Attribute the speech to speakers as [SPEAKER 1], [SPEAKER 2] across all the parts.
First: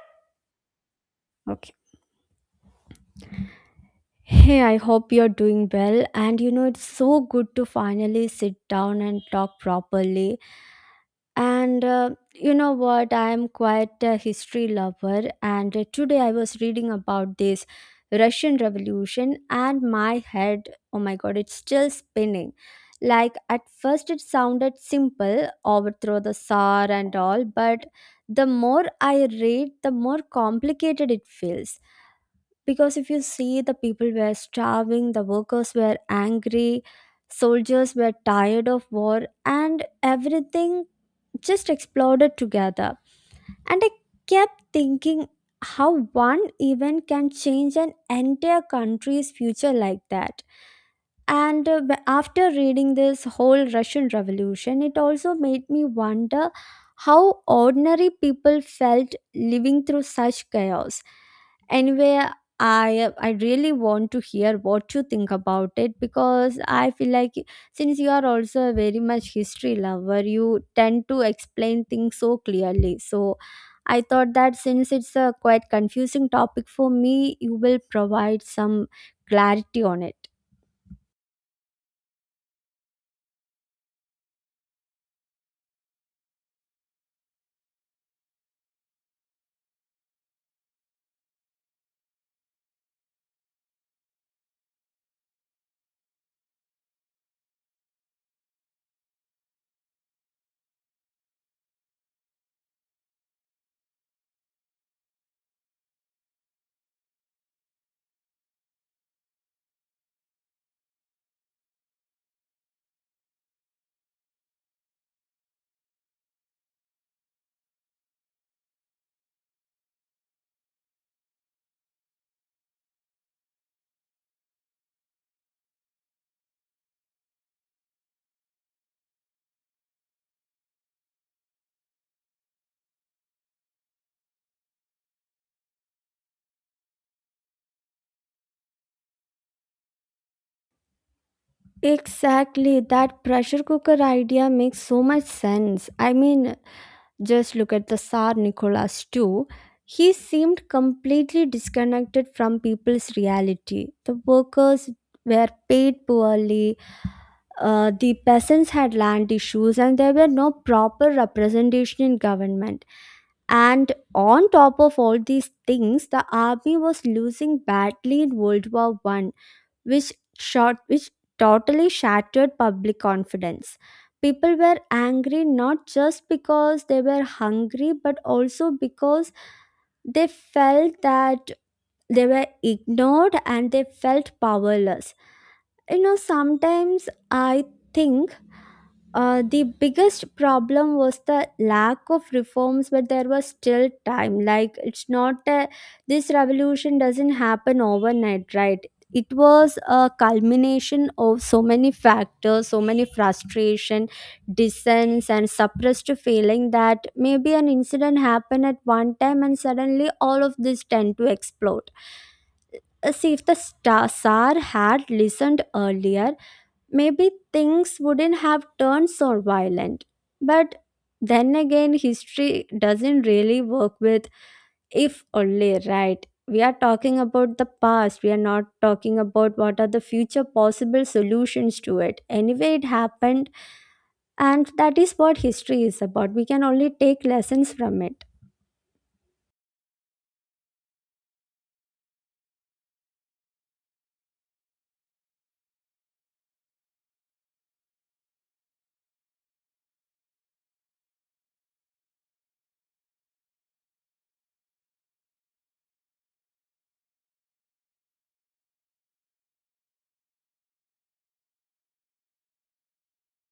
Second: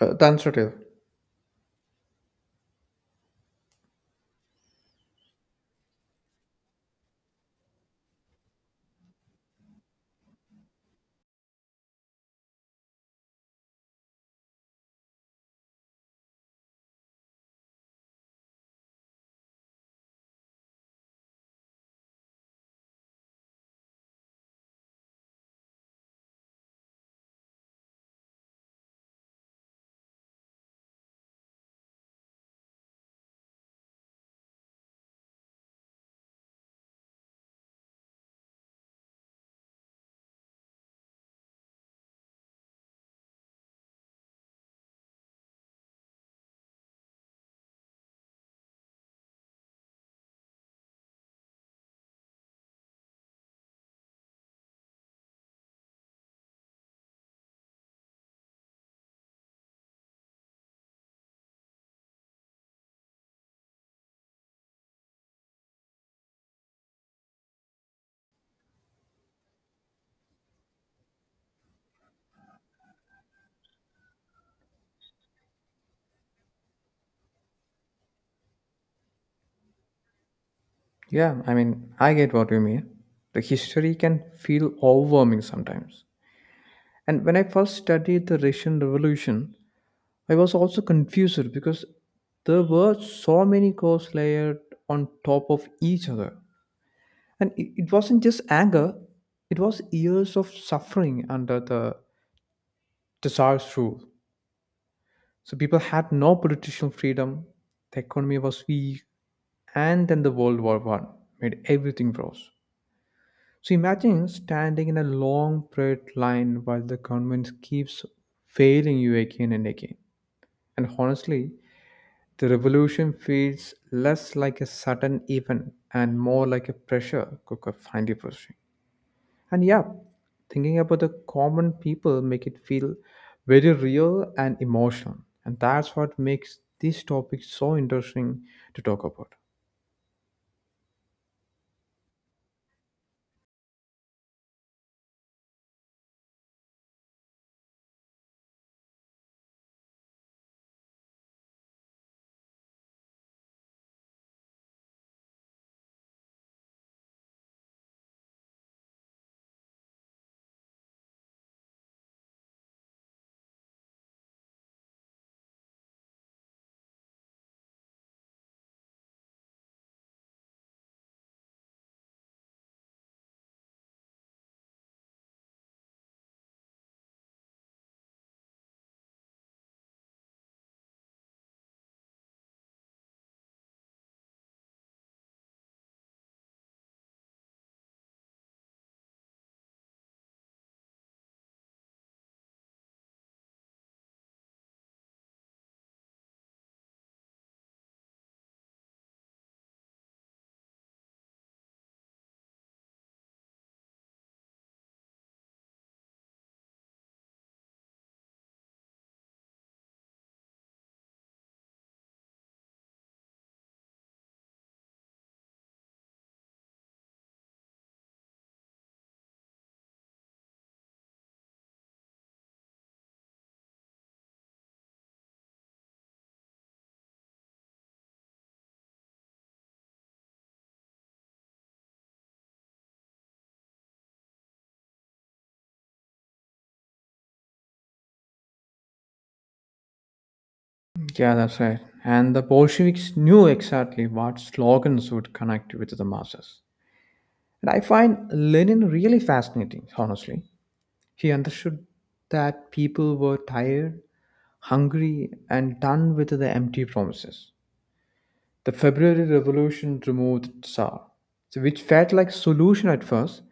[SPEAKER 1] Transitive.
[SPEAKER 2] Okay. Hey, I hope you're doing well. It's so good to finally sit down and talk properly. And you know what? I'm quite a history lover. And today I was reading about this Russian Revolution, and my head, oh my God, it's still spinning. Like, at first it sounded simple overthrow the Tsar and all, but the more I read, the more complicated it feels because if you see the people were starving, the workers were angry, soldiers were tired of war, and everything just exploded together. And I kept thinking how one event can change an entire country's future like that. And after reading this whole Russian Revolution, it also made me wonder how ordinary people felt living through such chaos. Anyway, I really want to hear what you think about it, because I feel like since you are also a very much history lover, you tend to explain things so clearly. So I thought that since it's a quite confusing topic for me, you will provide some clarity on it.
[SPEAKER 1] Yeah, I mean, I get what you mean. The history can feel overwhelming sometimes. And when I first studied the Russian Revolution, I was also confused because there were so many ghosts layered on top of each other. And it wasn't just anger, it was years of suffering under the Tsar's rule. So people had no political freedom, the economy was weak, and then the World War I made everything worse. So imagine standing in a long straight line while the government keeps failing you again and again. And honestly, the revolution feels less like a sudden event and more like a pressure cooker finally bursting. And yeah, thinking about the common people make it feel very real and emotional. And that's what makes this topic so interesting to talk about.
[SPEAKER 2] Exactly, that pressure cooker idea makes so much sense. I mean, just look at the Tsar Nicholas too. He seemed completely disconnected from people's reality. The workers were paid poorly, the peasants had land issues, and there were no proper representation in government. And on top of all these things, the army was losing badly in World War One, which totally shattered public confidence. People were angry not just because they were hungry, but also because they felt that they were ignored and they felt powerless. You know, sometimes I think the biggest problem was the lack of reforms, but there was still time. Like, it's not a, This revolution doesn't happen overnight, right? It was a culmination of so many factors, so many frustration, dissents, and suppressed feeling that maybe an incident happened at one time and suddenly all of this tend to explode. See, if the star- Tsar had listened earlier, maybe things wouldn't have turned so violent. But then again, history doesn't really work with if only, right? We are talking about the past. We are not talking about what are the future possible solutions to it. Anyway, it happened, and that is what history is about. We can only take lessons from it.
[SPEAKER 1] Yeah, that's right. And the Bolsheviks knew exactly what slogans would connect with the masses. And I find Lenin really fascinating, honestly. He understood that people were tired, hungry, and done with the empty promises. The February Revolution removed Tsar, so which felt like solution at first,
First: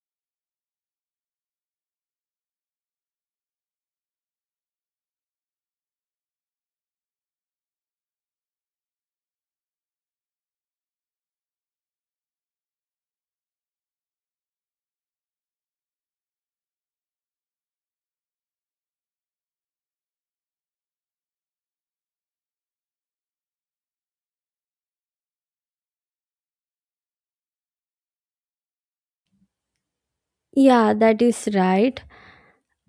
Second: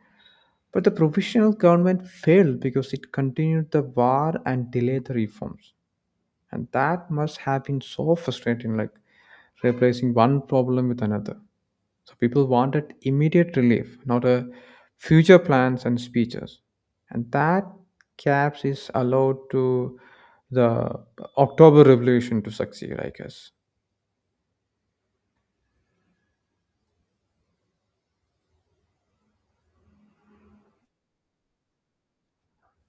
[SPEAKER 1] but the provisional government failed because it continued the war and delayed the reforms. And that must have been so frustrating, like replacing one problem with another. So people wanted immediate relief, not a future plans and speeches, and that caps is allowed to the October Revolution to succeed, I guess.
[SPEAKER 2] Yeah, that is right.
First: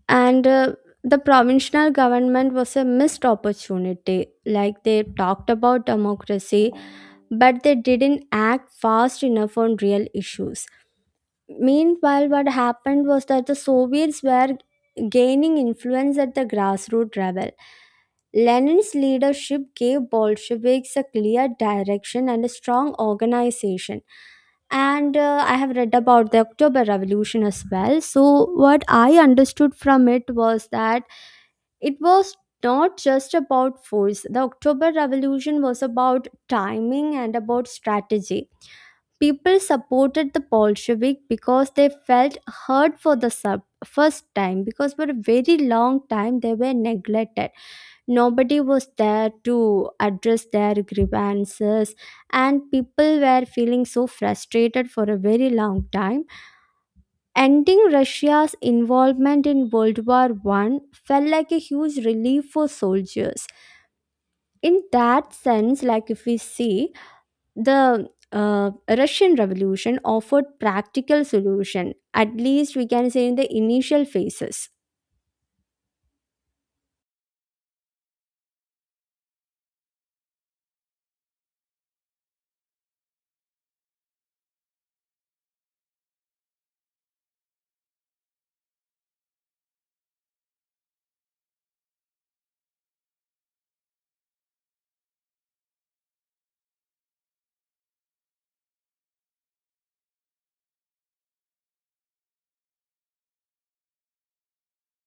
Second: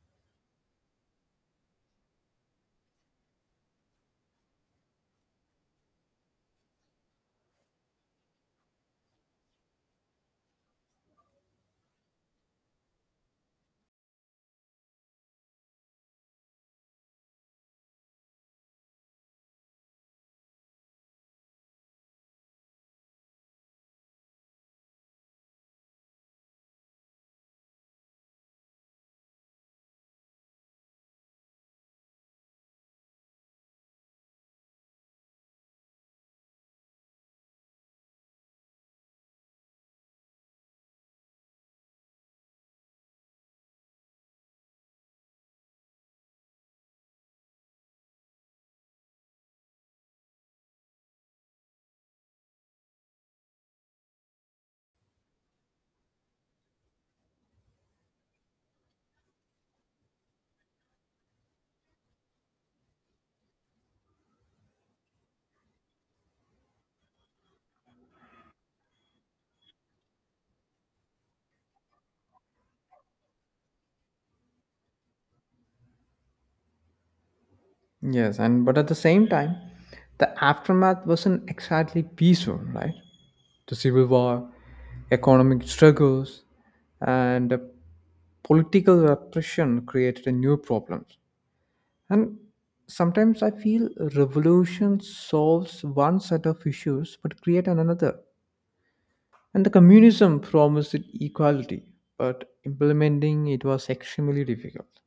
[SPEAKER 2] And the provincial government was a missed opportunity. Like they talked about democracy, but they didn't act fast enough on real issues. Meanwhile, what happened was that the Soviets were gaining influence at the grassroots level. Lenin's leadership gave Bolsheviks a clear direction and a strong organization. And I have read about the October Revolution as well. So, what I understood from it was that it was not just about force. The October Revolution was about timing and about strategy. People supported the Bolshevik because they felt heard for the sub first time, because for a very long time they were neglected. Nobody was there to address their grievances, and people were feeling so frustrated for a very long time. Ending Russia's involvement in World War One felt like a huge relief for soldiers. In that sense, like if we see, the Russian Revolution offered practical solution, at least we can say in the initial phases.
[SPEAKER 1] Yes, and but at the same time the aftermath wasn't exactly peaceful, right? The civil war, economic struggles, and political repression created a new problems. And sometimes I feel revolution solves one set of issues but create another. And the communism promised it equality, but implementing it was extremely difficult.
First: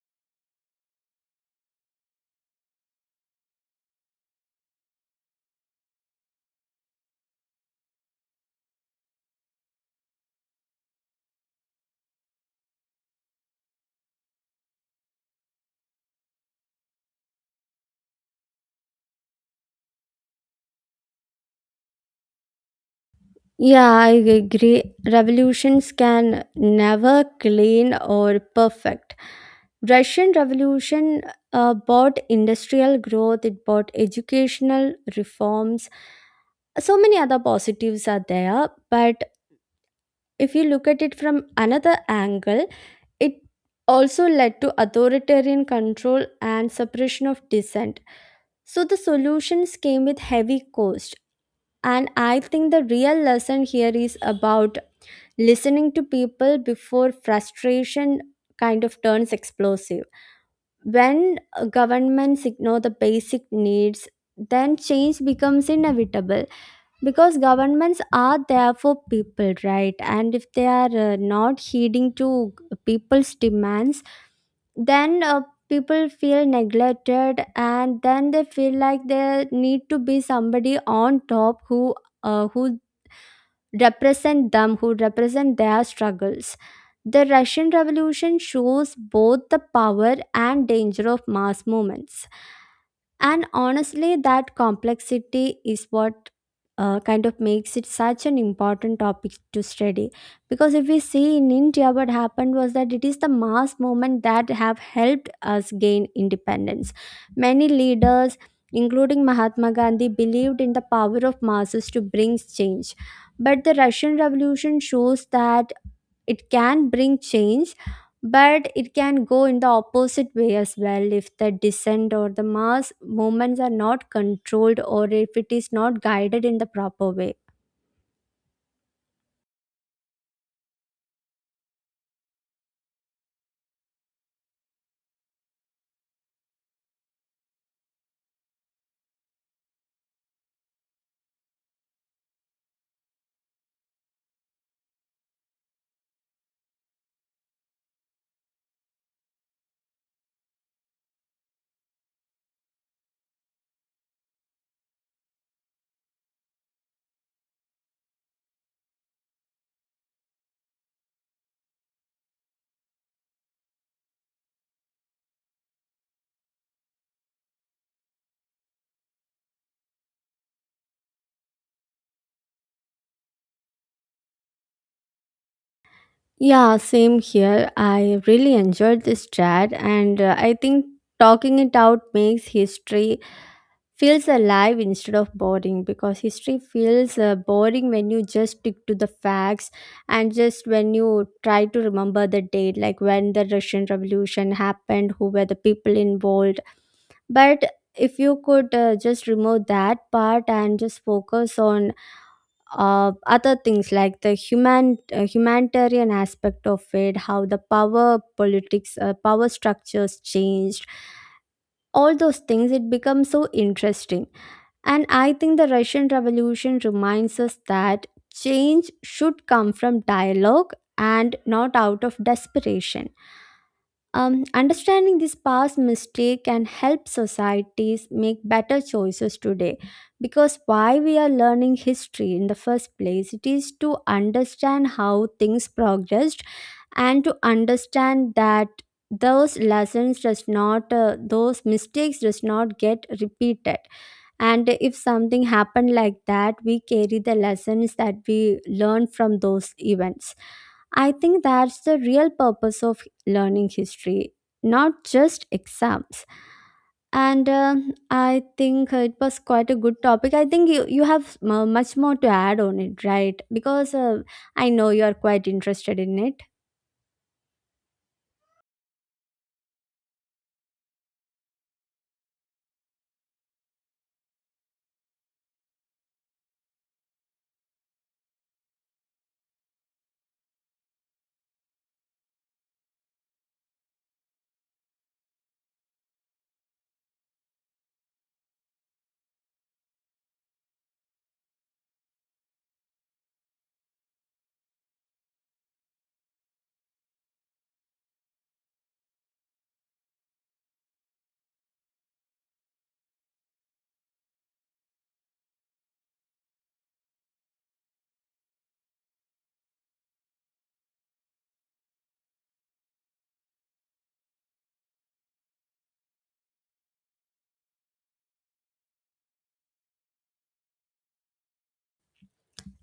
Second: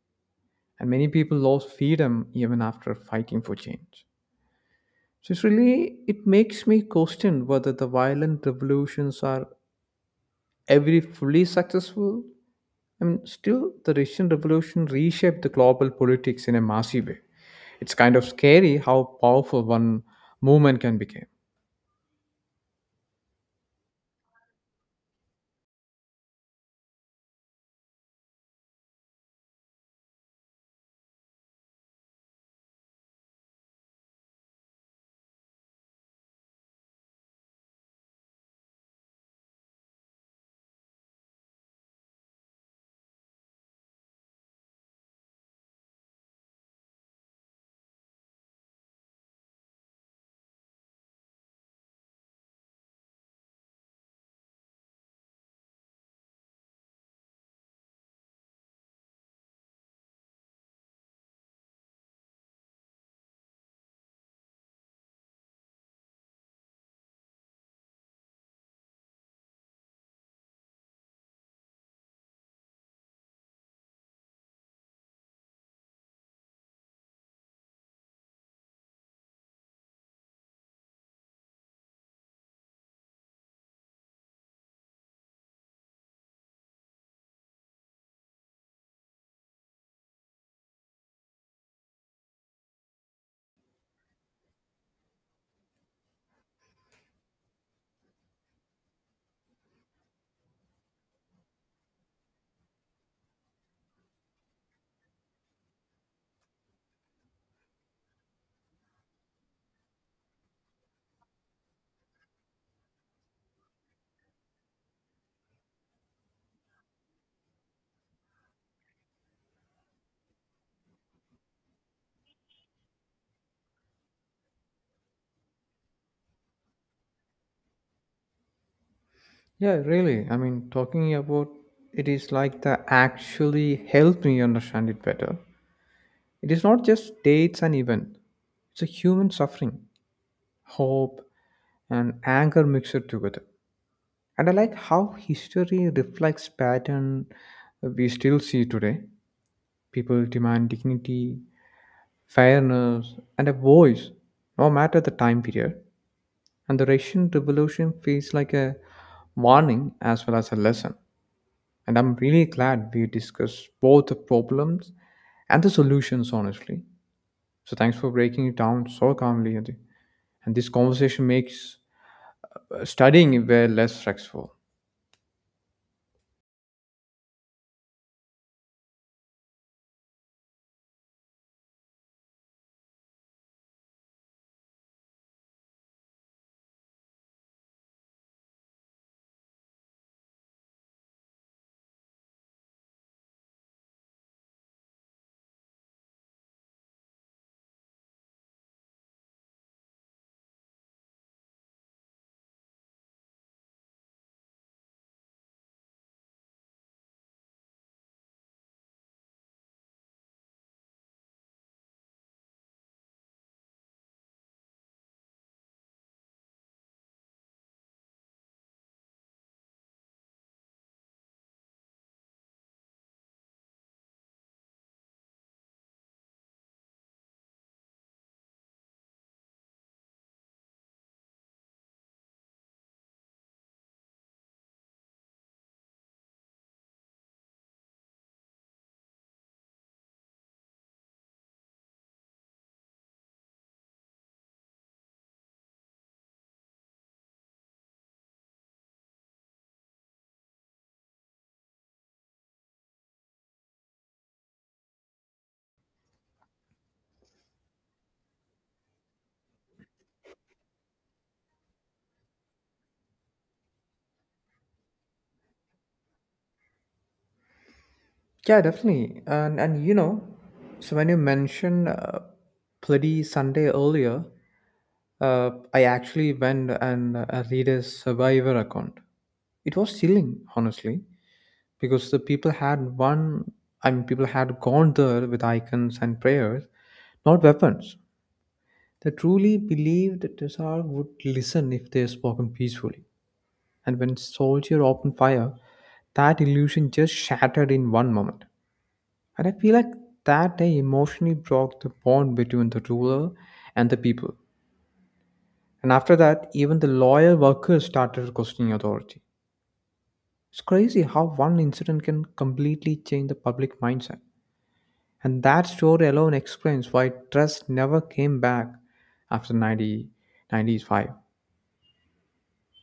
[SPEAKER 1] And many people lost freedom even after fighting for change. So it's really, it makes me question whether the violent revolutions are every fully successful. I mean, still the Russian Revolution reshaped the global politics in a massive way. It's kind of scary how powerful one movement can become.
[SPEAKER 2] Yeah, I agree, revolutions can never clean or perfect. Russian Revolution brought industrial growth, it brought educational reforms, so many other positives are there. But if you look at it from another angle, it also led to authoritarian control and suppression of dissent. So the solutions came with heavy cost. And I think the real lesson here is about listening to people before frustration kind of turns explosive. When governments ignore the basic needs, then change becomes inevitable, because governments are there for people, right? And if they are not heeding to people's demands, then people feel neglected, and then they feel like there need to be somebody on top who who represent them, who represent their struggles. The Russian Revolution shows both the power and danger of mass movements. And honestly, that complexity is what kind of makes it such an important topic to study. Because if we see in India, what happened was that it is the mass movement that have helped us gain independence. Many leaders, including Mahatma Gandhi, believed in the power of masses to bring change. But the Russian Revolution shows that it can bring change, but it can go in the opposite way as well if the descent or the mass movements are not controlled, or if it is not guided in the proper way.
[SPEAKER 1] Yeah, really, I mean, talking about it is like that actually helped me understand it better. It is not just dates and event, it's a human suffering, hope, and anger mixed together. And I like how history reflects pattern we still see today. People demand dignity, fairness, and a voice, no matter the time period. And the Russian Revolution feels like a warning as well as a lesson. And I'm really glad we discussed both the problems and the solutions, honestly. So thanks for breaking it down so calmly, Adi. And this conversation makes studying way less stressful.
[SPEAKER 2] Yeah, same here. I really enjoyed this chat, and I think talking it out makes history feels alive instead of boring, because history feels boring when you just stick to the facts and just when you try to remember the date, like when the Russian Revolution happened, who were the people involved. But if you could just remove that part and just focus on other things, like the human humanitarian aspect of it, how the power politics power structures changed, all those things, it becomes so interesting. And I think the Russian Revolution reminds us that change should come from dialogue and not out of desperation. Understanding this past mistake can help societies make better choices today. Because why we are learning history in the first place, it is to understand how things progressed and to understand that those lessons does not, those mistakes does not get repeated, and if something happened like that, we carry the lessons that we learn from those events. I think that's the real purpose of learning history, not just exams. And I think it was quite a good topic. I think you have much more to add on it, right? Because I know you are quite interested in it.
[SPEAKER 1] Yeah, definitely. And so when you mentioned Bloody Sunday earlier, I actually went and read a survivor account. It was chilling, honestly, because the people had one. I mean, people had gone there with icons and prayers, not weapons. They truly believed that the Tsar would listen if they spoken peacefully. And when soldier opened fire, that illusion just shattered in one moment. And I feel like that day emotionally broke the bond between the ruler and the people. And after that, even the loyal workers started questioning authority. It's crazy how one incident can completely change the public mindset. And that story alone explains why trust never came back after 90, 95.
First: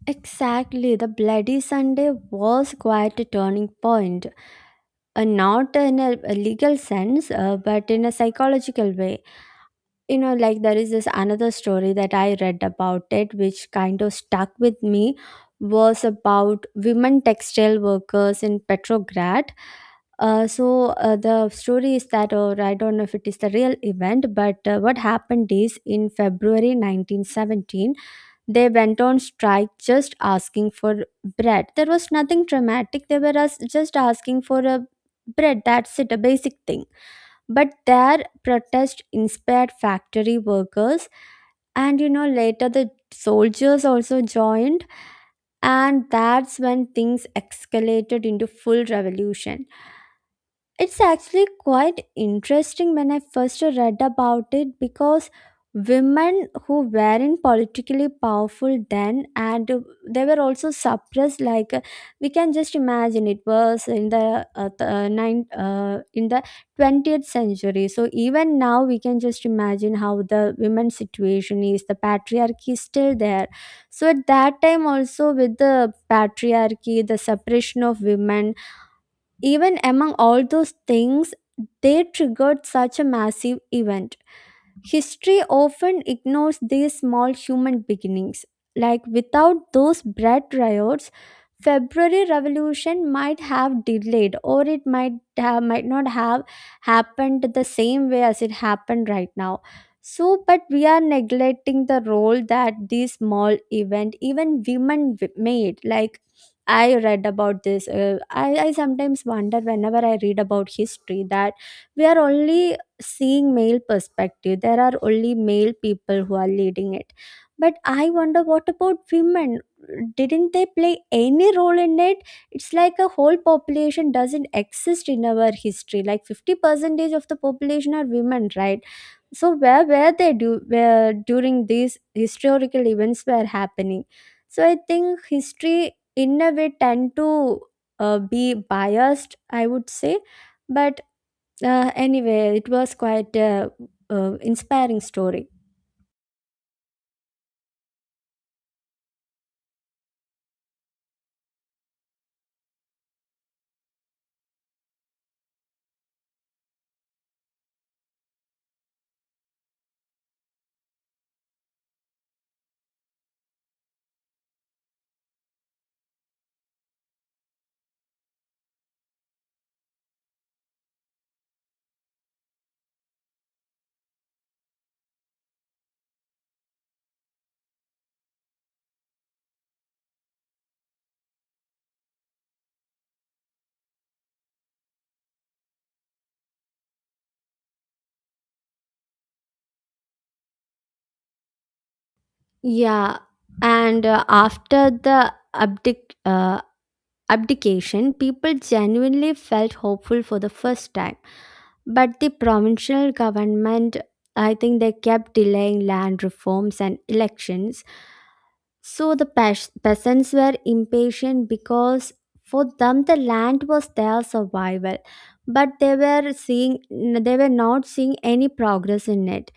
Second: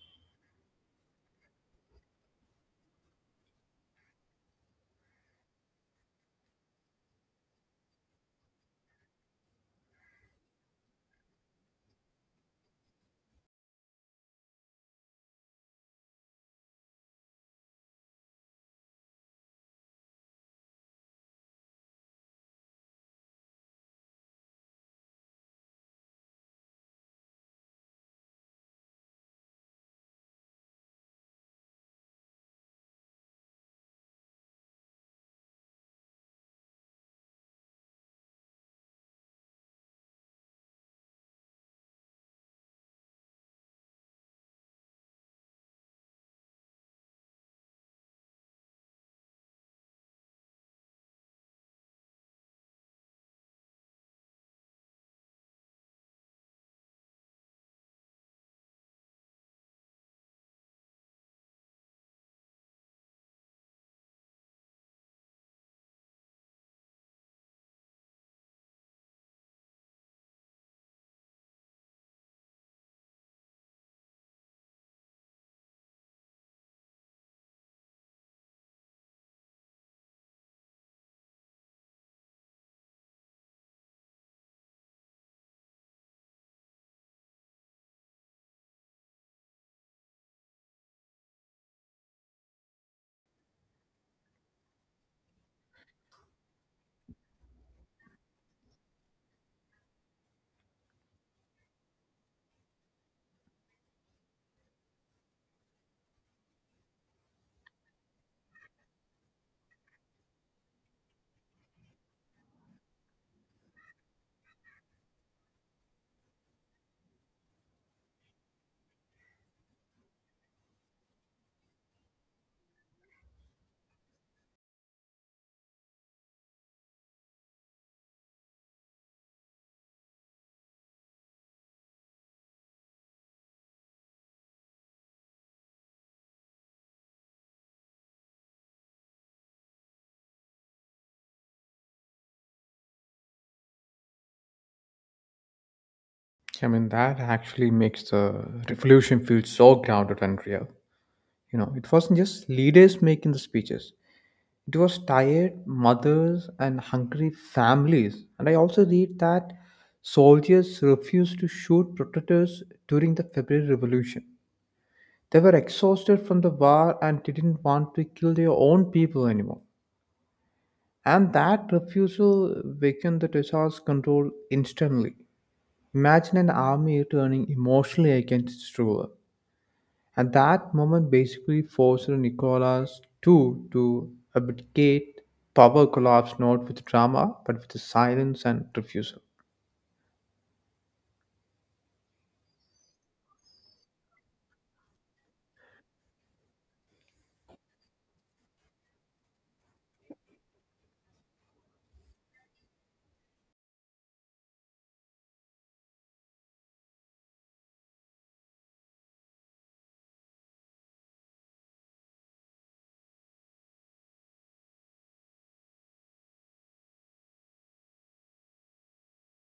[SPEAKER 2] Exactly, the Bloody Sunday was quite a turning point. Not in a legal sense, but in a psychological way. You know, like there is this another story that I read about it, which kind of stuck with me, was about women textile workers in Petrograd. Uh, so the story is that, or I don't know if it is the real event, but what happened is in February 1917, they went on strike just asking for bread. There was nothing dramatic. They were just asking for a bread. That's it, a basic thing. But their protest inspired factory workers, and you know later the soldiers also joined, and that's when things escalated into full revolution. It's actually quite interesting when I first read about it, because women who weren't politically powerful then, and they were also suppressed. Like we can just imagine, it was in the in the 20th century, so even now we can just imagine how the women's situation is, the patriarchy is still there. So at that time also, with the patriarchy, the suppression of women, even among all those things, they triggered such a massive event. History often ignores these small human beginnings. Like without those bread riots, February Revolution might have delayed, or it might have, might not have happened the same way as it happened right now. So, but we are neglecting the role that these small event, even made. Like I read about this. I sometimes wonder whenever I read about history that we are only seeing male perspective, there are only male people who are leading it. But I wonder, what about women? Didn't they play any role in it? It's like a whole population doesn't exist in our history. Like 50 percentage of the population are women, right? So where were they, do where during these historical events were happening? So I think history in a way tend to be biased, I would say. But anyway, it was quite a, inspiring story.
[SPEAKER 1] I mean, that actually makes the revolution feel so grounded and real. You know, it wasn't just leaders making the speeches, it was tired mothers and hungry families. And I also read that soldiers refused to shoot protesters during the February Revolution. They were exhausted from the war and didn't want to kill their own people anymore. And that refusal weakened the Tsar's control instantly. Imagine an army turning emotionally against its ruler. And that moment basically forced Nicholas II to abdicate. Power collapsed not with drama, but with silence and refusal.
[SPEAKER 2] Yeah, and after the abdication, people genuinely felt hopeful for the first time. But the provincial government, I think they kept delaying land reforms and elections. So the peasants were impatient, because for them the land was their survival, but they were not seeing any progress in it.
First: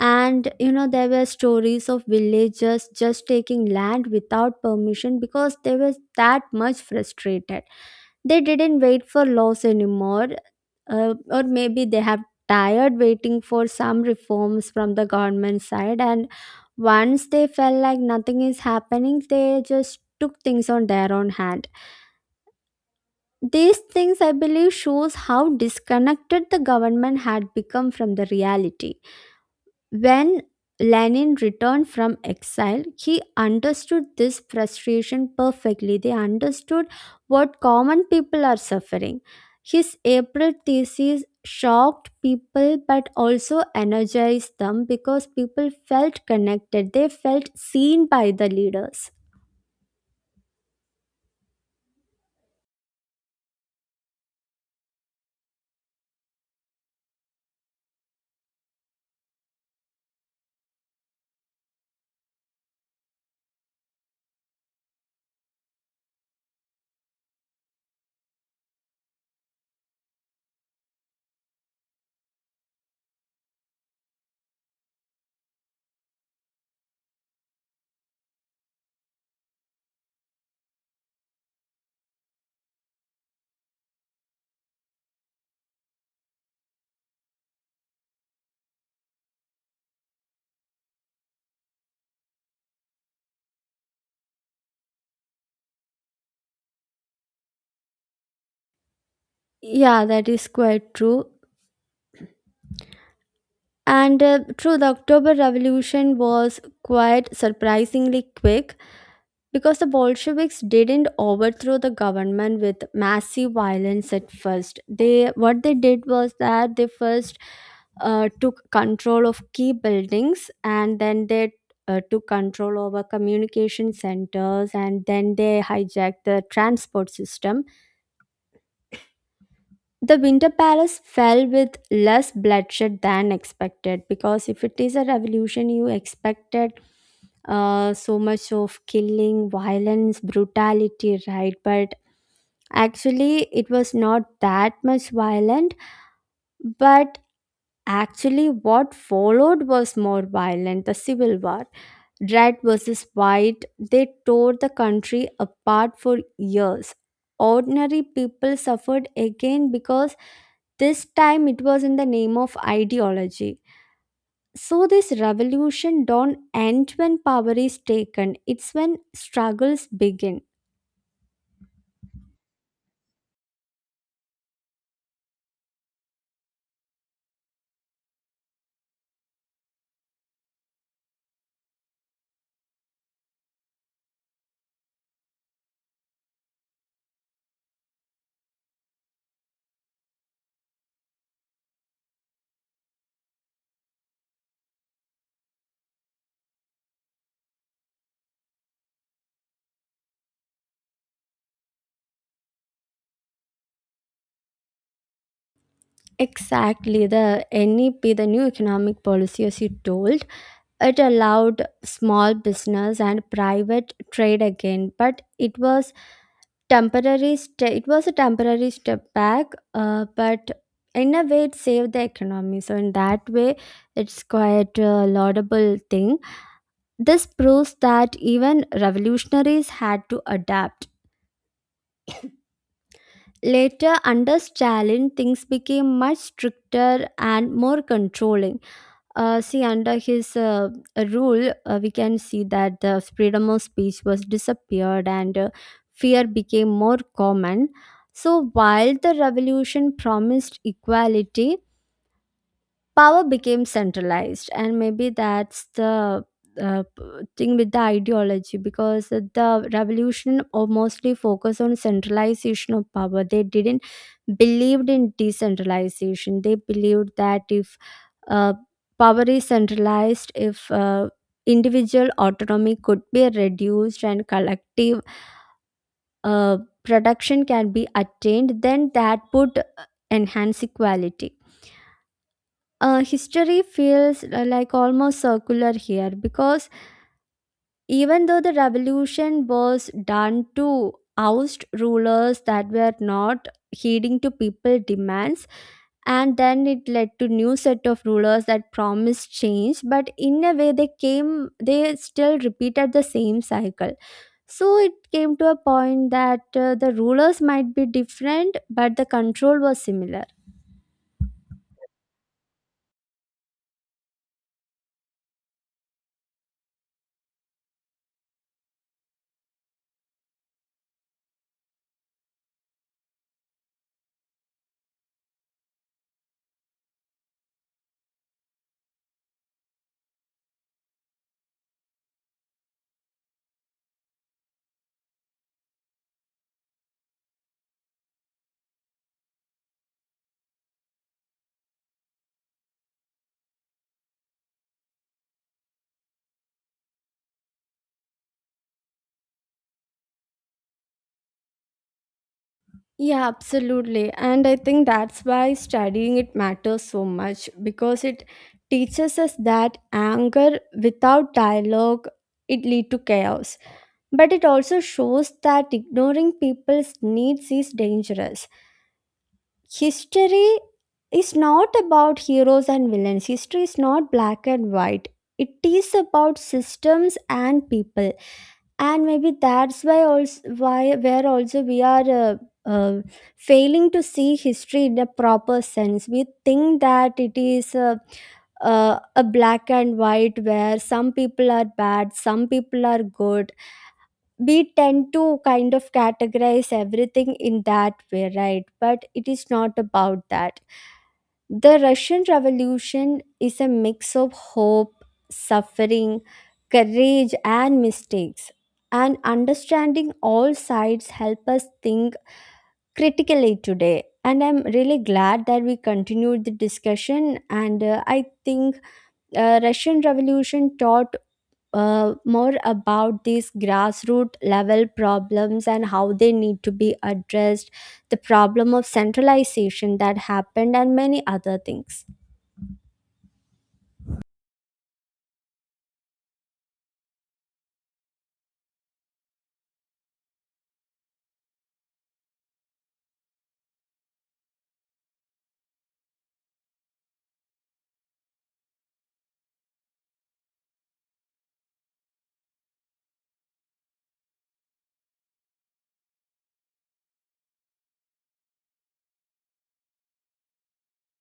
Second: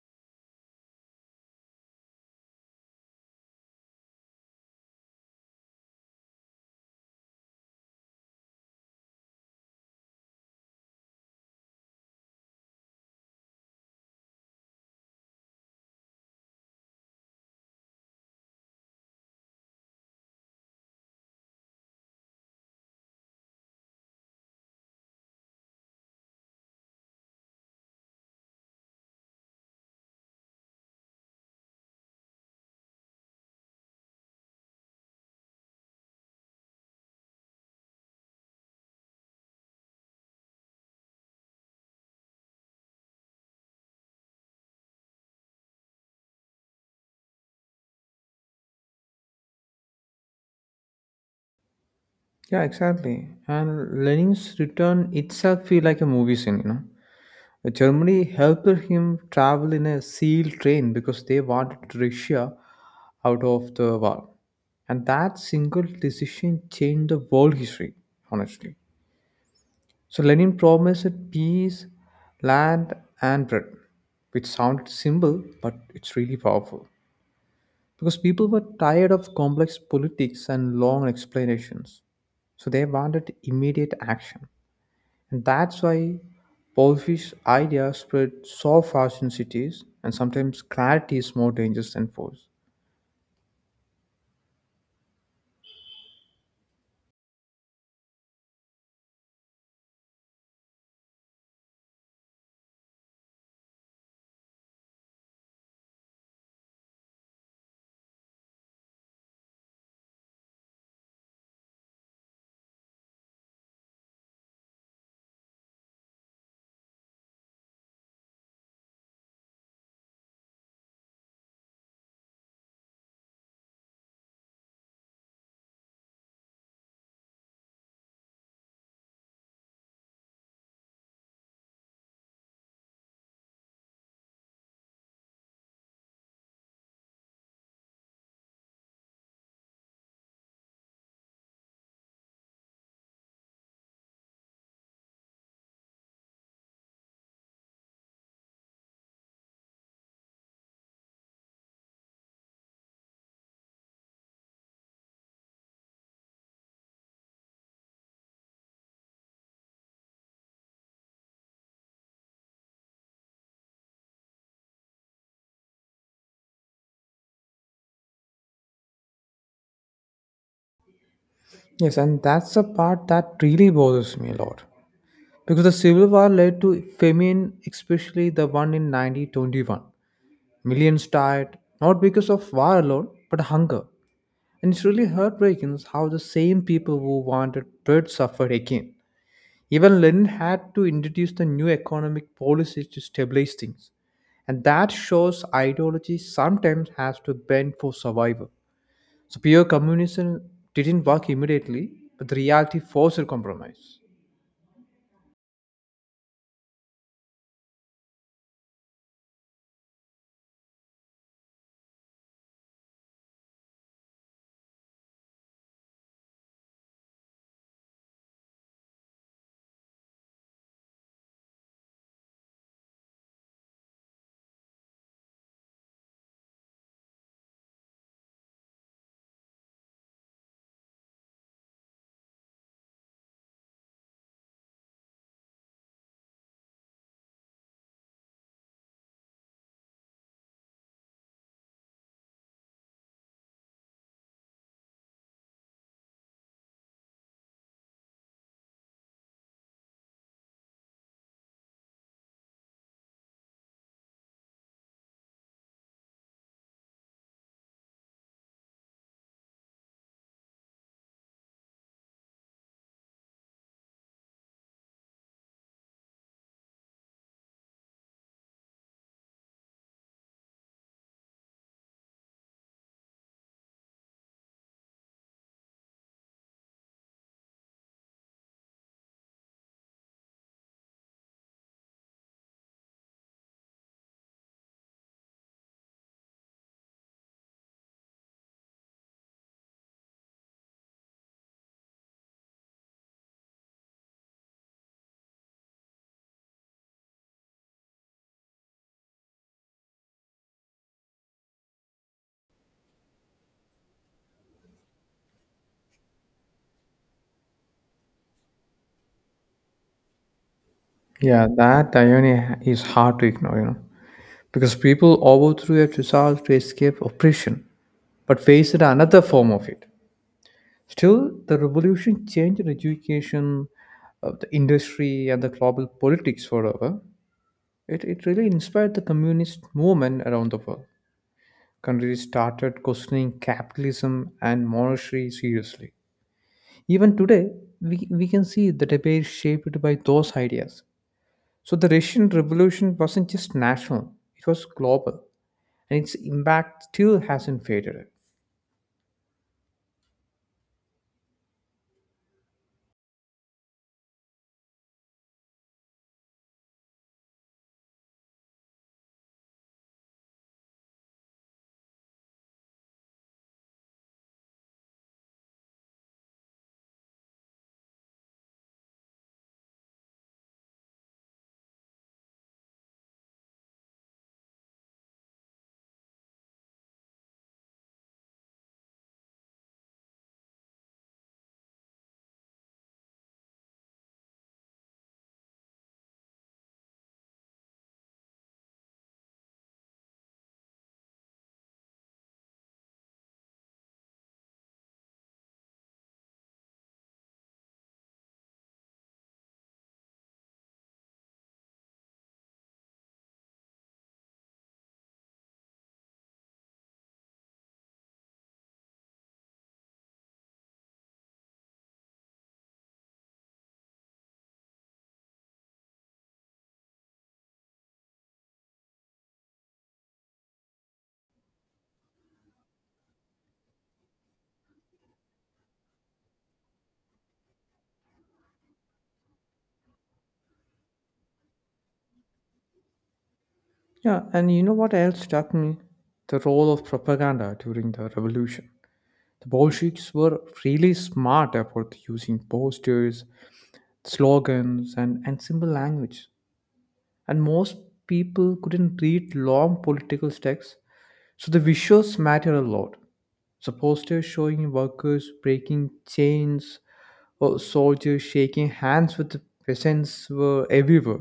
[SPEAKER 2] And you know there were stories of villagers just taking land without permission because they were that much frustrated. They didn't wait for laws anymore, or maybe they have tired waiting for some reforms from the government side. And once they felt like nothing is happening, they just took things on their own hand. These things, I believe, shows how disconnected the government had become from the reality. When Lenin returned from exile, he understood this frustration perfectly. They understood what common people are suffering. His April thesis shocked people but also energized them because people felt connected, they felt seen by the leaders.
[SPEAKER 1] Yeah, exactly. And Lenin's return itself feel like a movie scene. Germany helped him travel in a sealed train because they wanted Russia out of the war. And that single decision changed the world history, honestly. So Lenin promised peace, land, and bread, which sounded simple, but it's really powerful because people were tired of complex politics and long explanations. So they wanted immediate action. And that's why Paulfish idea spread so fast in cities, and sometimes clarity is more dangerous than force.
[SPEAKER 2] Yeah, that is quite true. And the October Revolution was quite surprisingly quick. Because the Bolsheviks didn't overthrow the government with massive violence at first. They what they did was that they first took control of key buildings, and then they took control over communication centers, and then they hijacked the transport system. The Winter Palace fell with less bloodshed than expected, because if it is a revolution, you expected so much of killing, violence, brutality, right? But actually, it was not that much violent, but actually, what followed was more violent, the civil war. Red versus white, they tore the country apart for years. Ordinary people suffered again because this time it was in the name of ideology. So, this revolution don't end when power is taken, it's when struggles begin.
[SPEAKER 1] Yes, and that's the part that really bothers me a lot. Because the Civil War led to famine, especially the one in 1921. Millions died not because of war alone, but hunger. And it's really heartbreaking how the same people who wanted bread suffered again. Even Lenin had to introduce the new economic policies to stabilize things. And that shows ideology sometimes has to bend for survival. So pure communism didn't work immediately, but the reality forced a compromise.
[SPEAKER 2] Exactly, the NEP, the new economic policy, as you told. It allowed small business and private trade again, but it was temporary. It was a temporary step back, but in a way, it saved the economy. So in that way, it's quite a laudable thing. This proves that even revolutionaries had to adapt. Later, under Stalin, things became much stricter and more controlling. See, under his rule, we can see that the freedom of speech was disappeared, and fear became more common. So, while the revolution promised equality, power became centralized, and maybe that's the thing with the ideology, because the revolution mostly focused on centralization of power. They didn't believed in decentralization. They believed that if uh, power is centralized, if individual autonomy could be reduced and collective uh, production can be attained, then that would enhance equality. History feels like almost circular here, because even though the revolution was done to oust rulers that were not heeding to people demands, and then it led to new set of rulers that promised change, but in a way they came, they still repeated the same cycle. So it came to a point that the rulers might be different but the control was similar.
[SPEAKER 1] Yeah, that irony is hard to ignore, because people overthrew a resolve to escape oppression, but faced another form of it. Still, the revolution changed education, the industry, and the global politics forever. It really inspired the communist movement around the world. Countries started questioning capitalism and monarchy seriously. Even today, we can see the debate shaped by those ideas. So the Russian Revolution wasn't just national, it was global, and its impact still hasn't faded.
[SPEAKER 2] Yeah, absolutely. And I think that's why studying it matters so much, because it teaches us that anger without dialogue, it lead to chaos. But it also shows that ignoring people's needs is dangerous. History is not about heroes and villains. History is not black and white. It is about systems and people, and maybe that's why also, why where also we are uh, failing to see history in a proper sense. We think that it is a black and white where some people are bad, some people are good. We tend to kind of categorize everything in that way, right? But it is not about that. The Russian Revolution is a mix of hope, suffering, courage, and mistakes. And understanding all sides help us think critically today. And I'm really glad that we continued the discussion. And I think Russian Revolution taught more about these grassroots level problems and how they need to be addressed, the problem of centralization that happened, and many other things.
[SPEAKER 1] Yeah, and you know what else struck me? The role of propaganda during the revolution. The Bolsheviks were really smart about using posters, slogans, and simple language. And most people couldn't read long political texts, so the visuals matter a lot. So posters showing workers breaking chains or soldiers shaking hands with the peasants were everywhere.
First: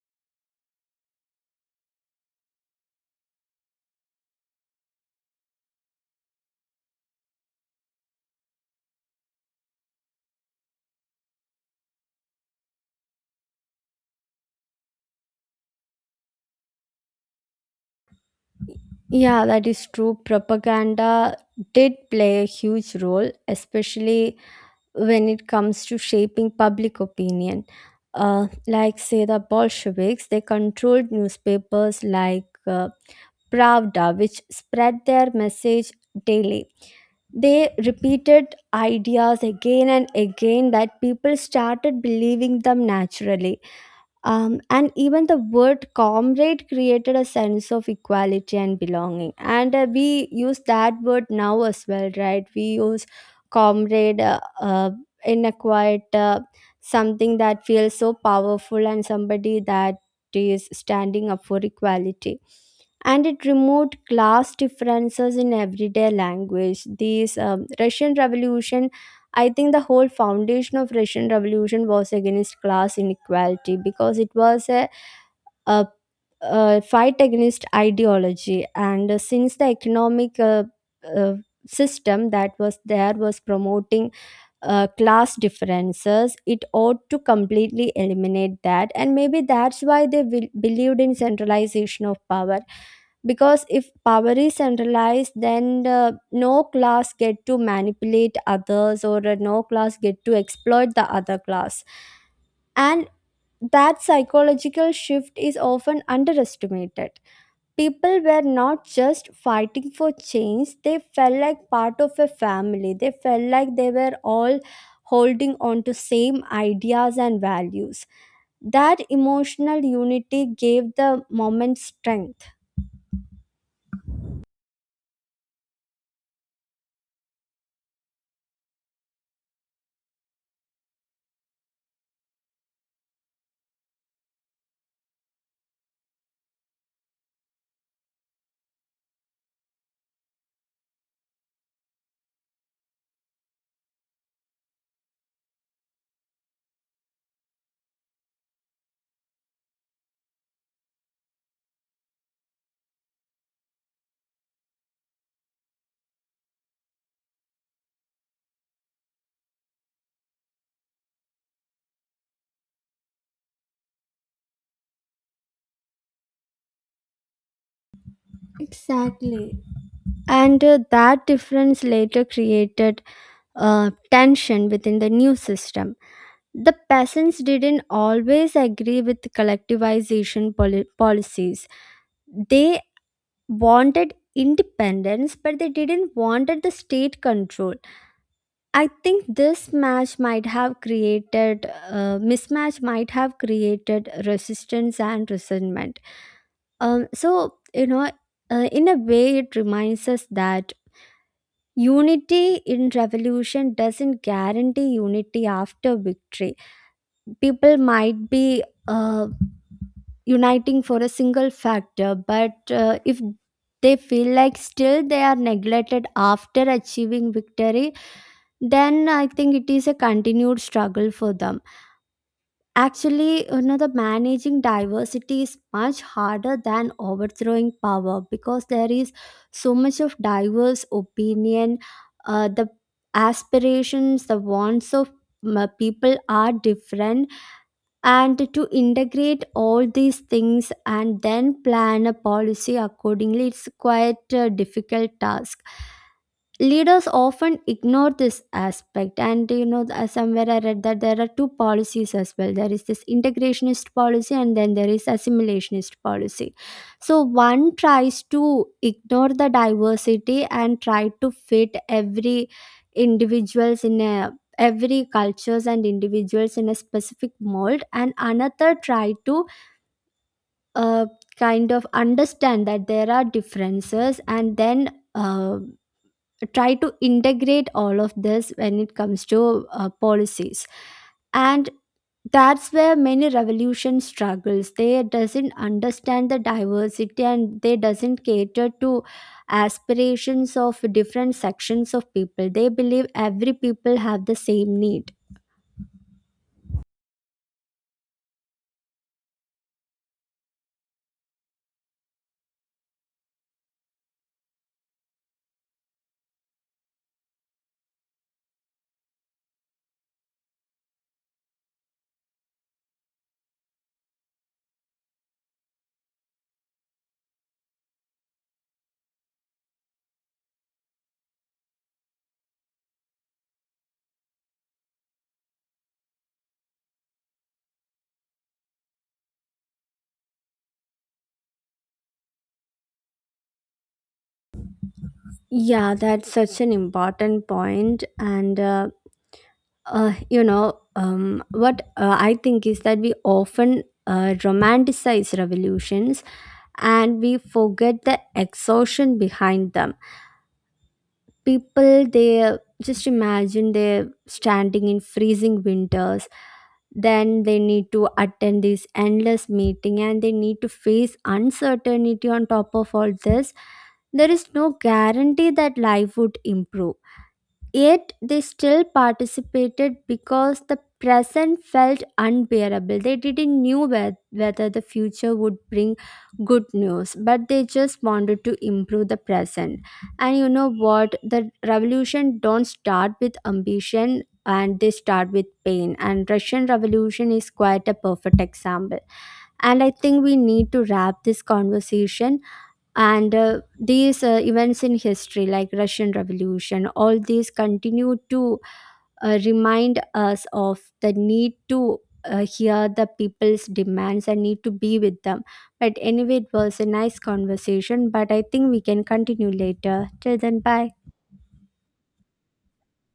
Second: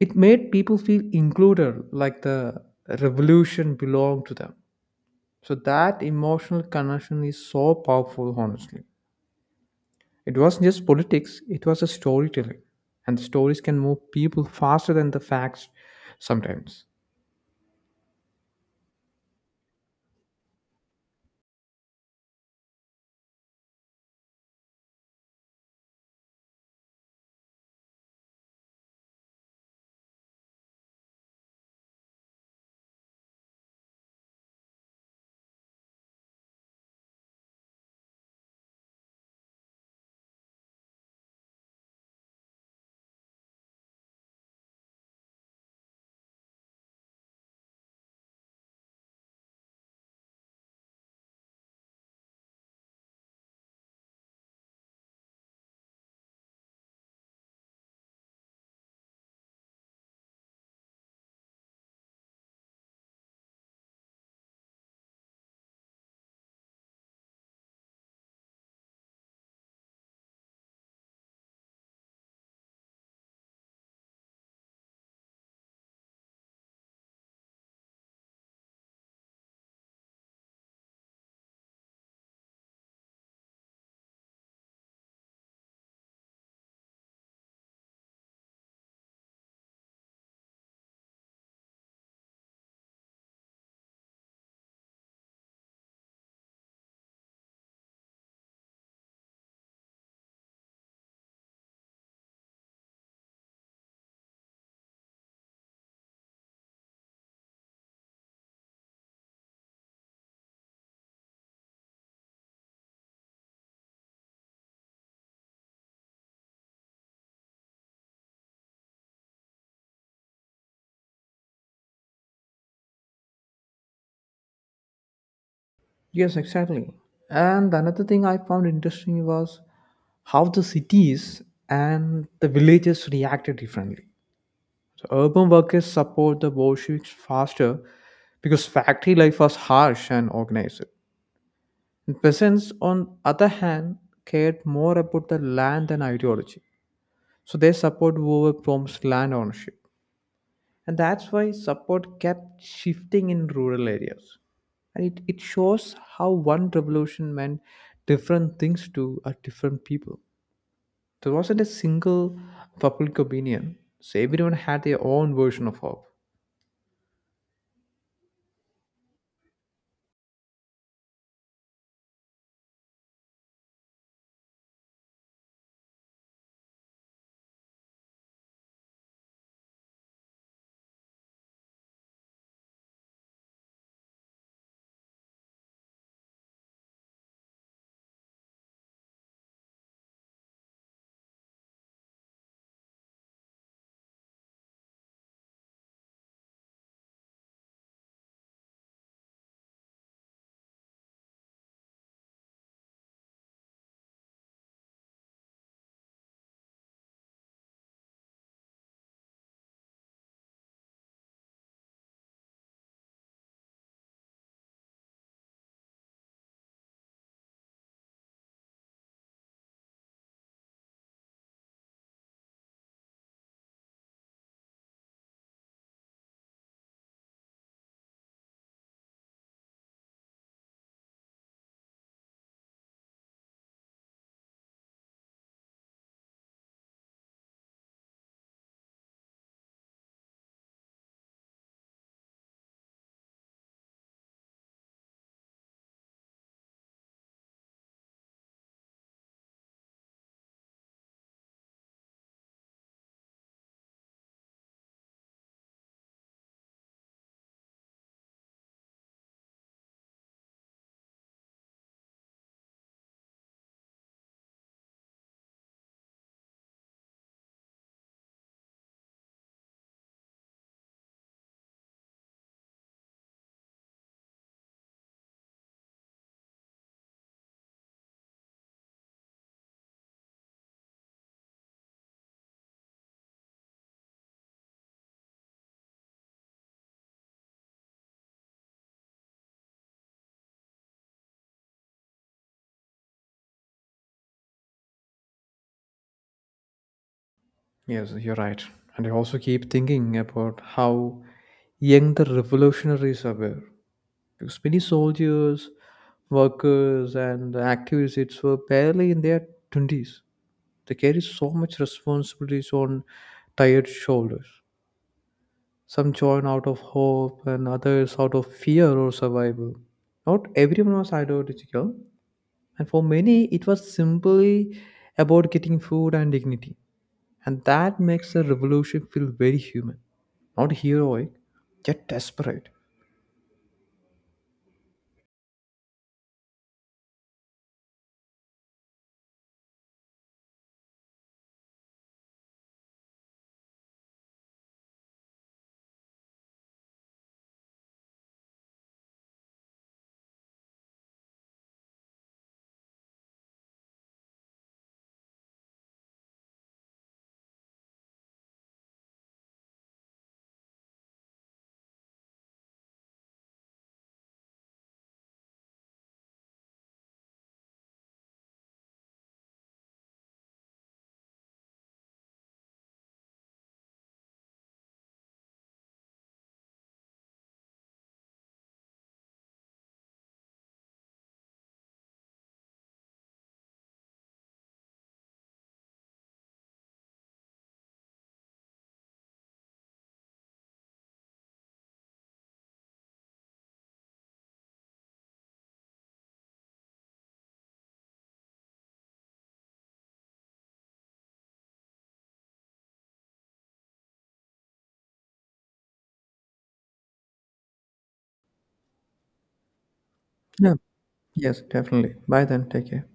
[SPEAKER 1] It made people feel included, like the revolution belonged to them. So that emotional connection is so powerful, honestly. It wasn't just politics, it was a storytelling. And the stories can move people faster than the facts sometimes.
[SPEAKER 2] Yeah, that is true. Propaganda did play a huge role, especially when it comes to shaping public opinion. Like, say, the Bolsheviks, they controlled newspapers like. Pravda, which spread their message daily. They repeated ideas again and again that people started believing them naturally. And even the word comrade created a sense of equality and belonging. And we use that word now as well, right? We use comrade in a quite something that feels so powerful and somebody that is standing up for equality. And it removed class differences in everyday language. These Russian Revolution, I think the whole foundation of Russian Revolution was against class inequality, because it was a, a fight against ideology, and since the economic uh, system that was there was promoting class differences, it ought to completely eliminate that, and maybe that's why they will, believed in centralization of power, because if power is centralized, then the, no class get to manipulate others, or no class get to exploit the other class. And that psychological shift is often underestimated. People were not just fighting for change, they felt like part of a family, they felt like they were all holding on to same ideas and values. That emotional unity gave the moment strength.
[SPEAKER 1] Yes, exactly. And another thing I found interesting was how the cities and the villages reacted differently. So urban workers support the Bolsheviks faster because factory life was harsh and organized. And peasants, on other hand, cared more about the land and ideology. So they support whoever promised land ownership. And that's why support kept shifting in rural areas. And it shows how one revolution meant different things to a different people. There wasn't a single public opinion. So everyone had their own version of hope.
[SPEAKER 2] Exactly. And that difference later created tension within the new system. The peasants didn't always agree with policies. They wanted independence, but they didn't wanted the state control. I think this match might have created mismatch might have created resistance and resentment. So you know, in a way, it reminds us that unity in revolution doesn't guarantee unity after victory. People might be uh, uniting for a single factor, but if they feel like still they are neglected after achieving victory, then I think it is a continued struggle for them. Actually, you know, the managing diversity is much harder than overthrowing power, because there is so much of diverse opinion, the aspirations, the wants of people are different, and to integrate all these things and then plan a policy accordingly, it's quite a difficult task. Leaders often ignore this aspect, and you know, somewhere I read that there are two policies as well. There is this integrationist policy, and then there is assimilationist policy. So one tries to ignore the diversity and try to fit every individuals in a, every cultures and individuals in a specific mold, and another try to uh, kind of understand that there are differences, and then uh, try to integrate all of this when it comes to policies. And that's where many revolution struggles, they doesn't understand the diversity, and they doesn't cater to aspirations of different sections of people. They believe every people have the same need.
[SPEAKER 1] Yes, you're right. And I also keep thinking about how young the revolutionaries were. Because many soldiers, workers, and activists were barely in their 20s. They carry so much responsibilities on tired shoulders. Some join out of hope and others out of fear or survival. Not everyone was ideological, and for many, it was simply about getting food and dignity. And that makes the revolution feel very human, not heroic, yet desperate.
[SPEAKER 2] Yeah, that's such an important point. And You know, what I think is that we often romanticize revolutions and we forget the exhaustion behind them. People, they just imagine they're standing in freezing winters, then they need to attend this endless meeting and they need to face uncertainty on top of all this. There is no guarantee that life would improve. Yet they still participated because the present felt unbearable. They didn't knew whether the future would bring good news, but they just wanted to improve the present. And you know what? The revolution don't start with ambition, and they start with pain, and Russian Revolution is quite a perfect example. And I think we need to wrap this conversation. And these events in history like Russian Revolution, all these continue to remind us of the need to hear the people's demands and need to be with them. But anyway, it was a nice conversation, but I think we can continue later. Till then,
[SPEAKER 1] Yeah,
[SPEAKER 2] bye.
[SPEAKER 1] yes, definitely. Bye then, take care.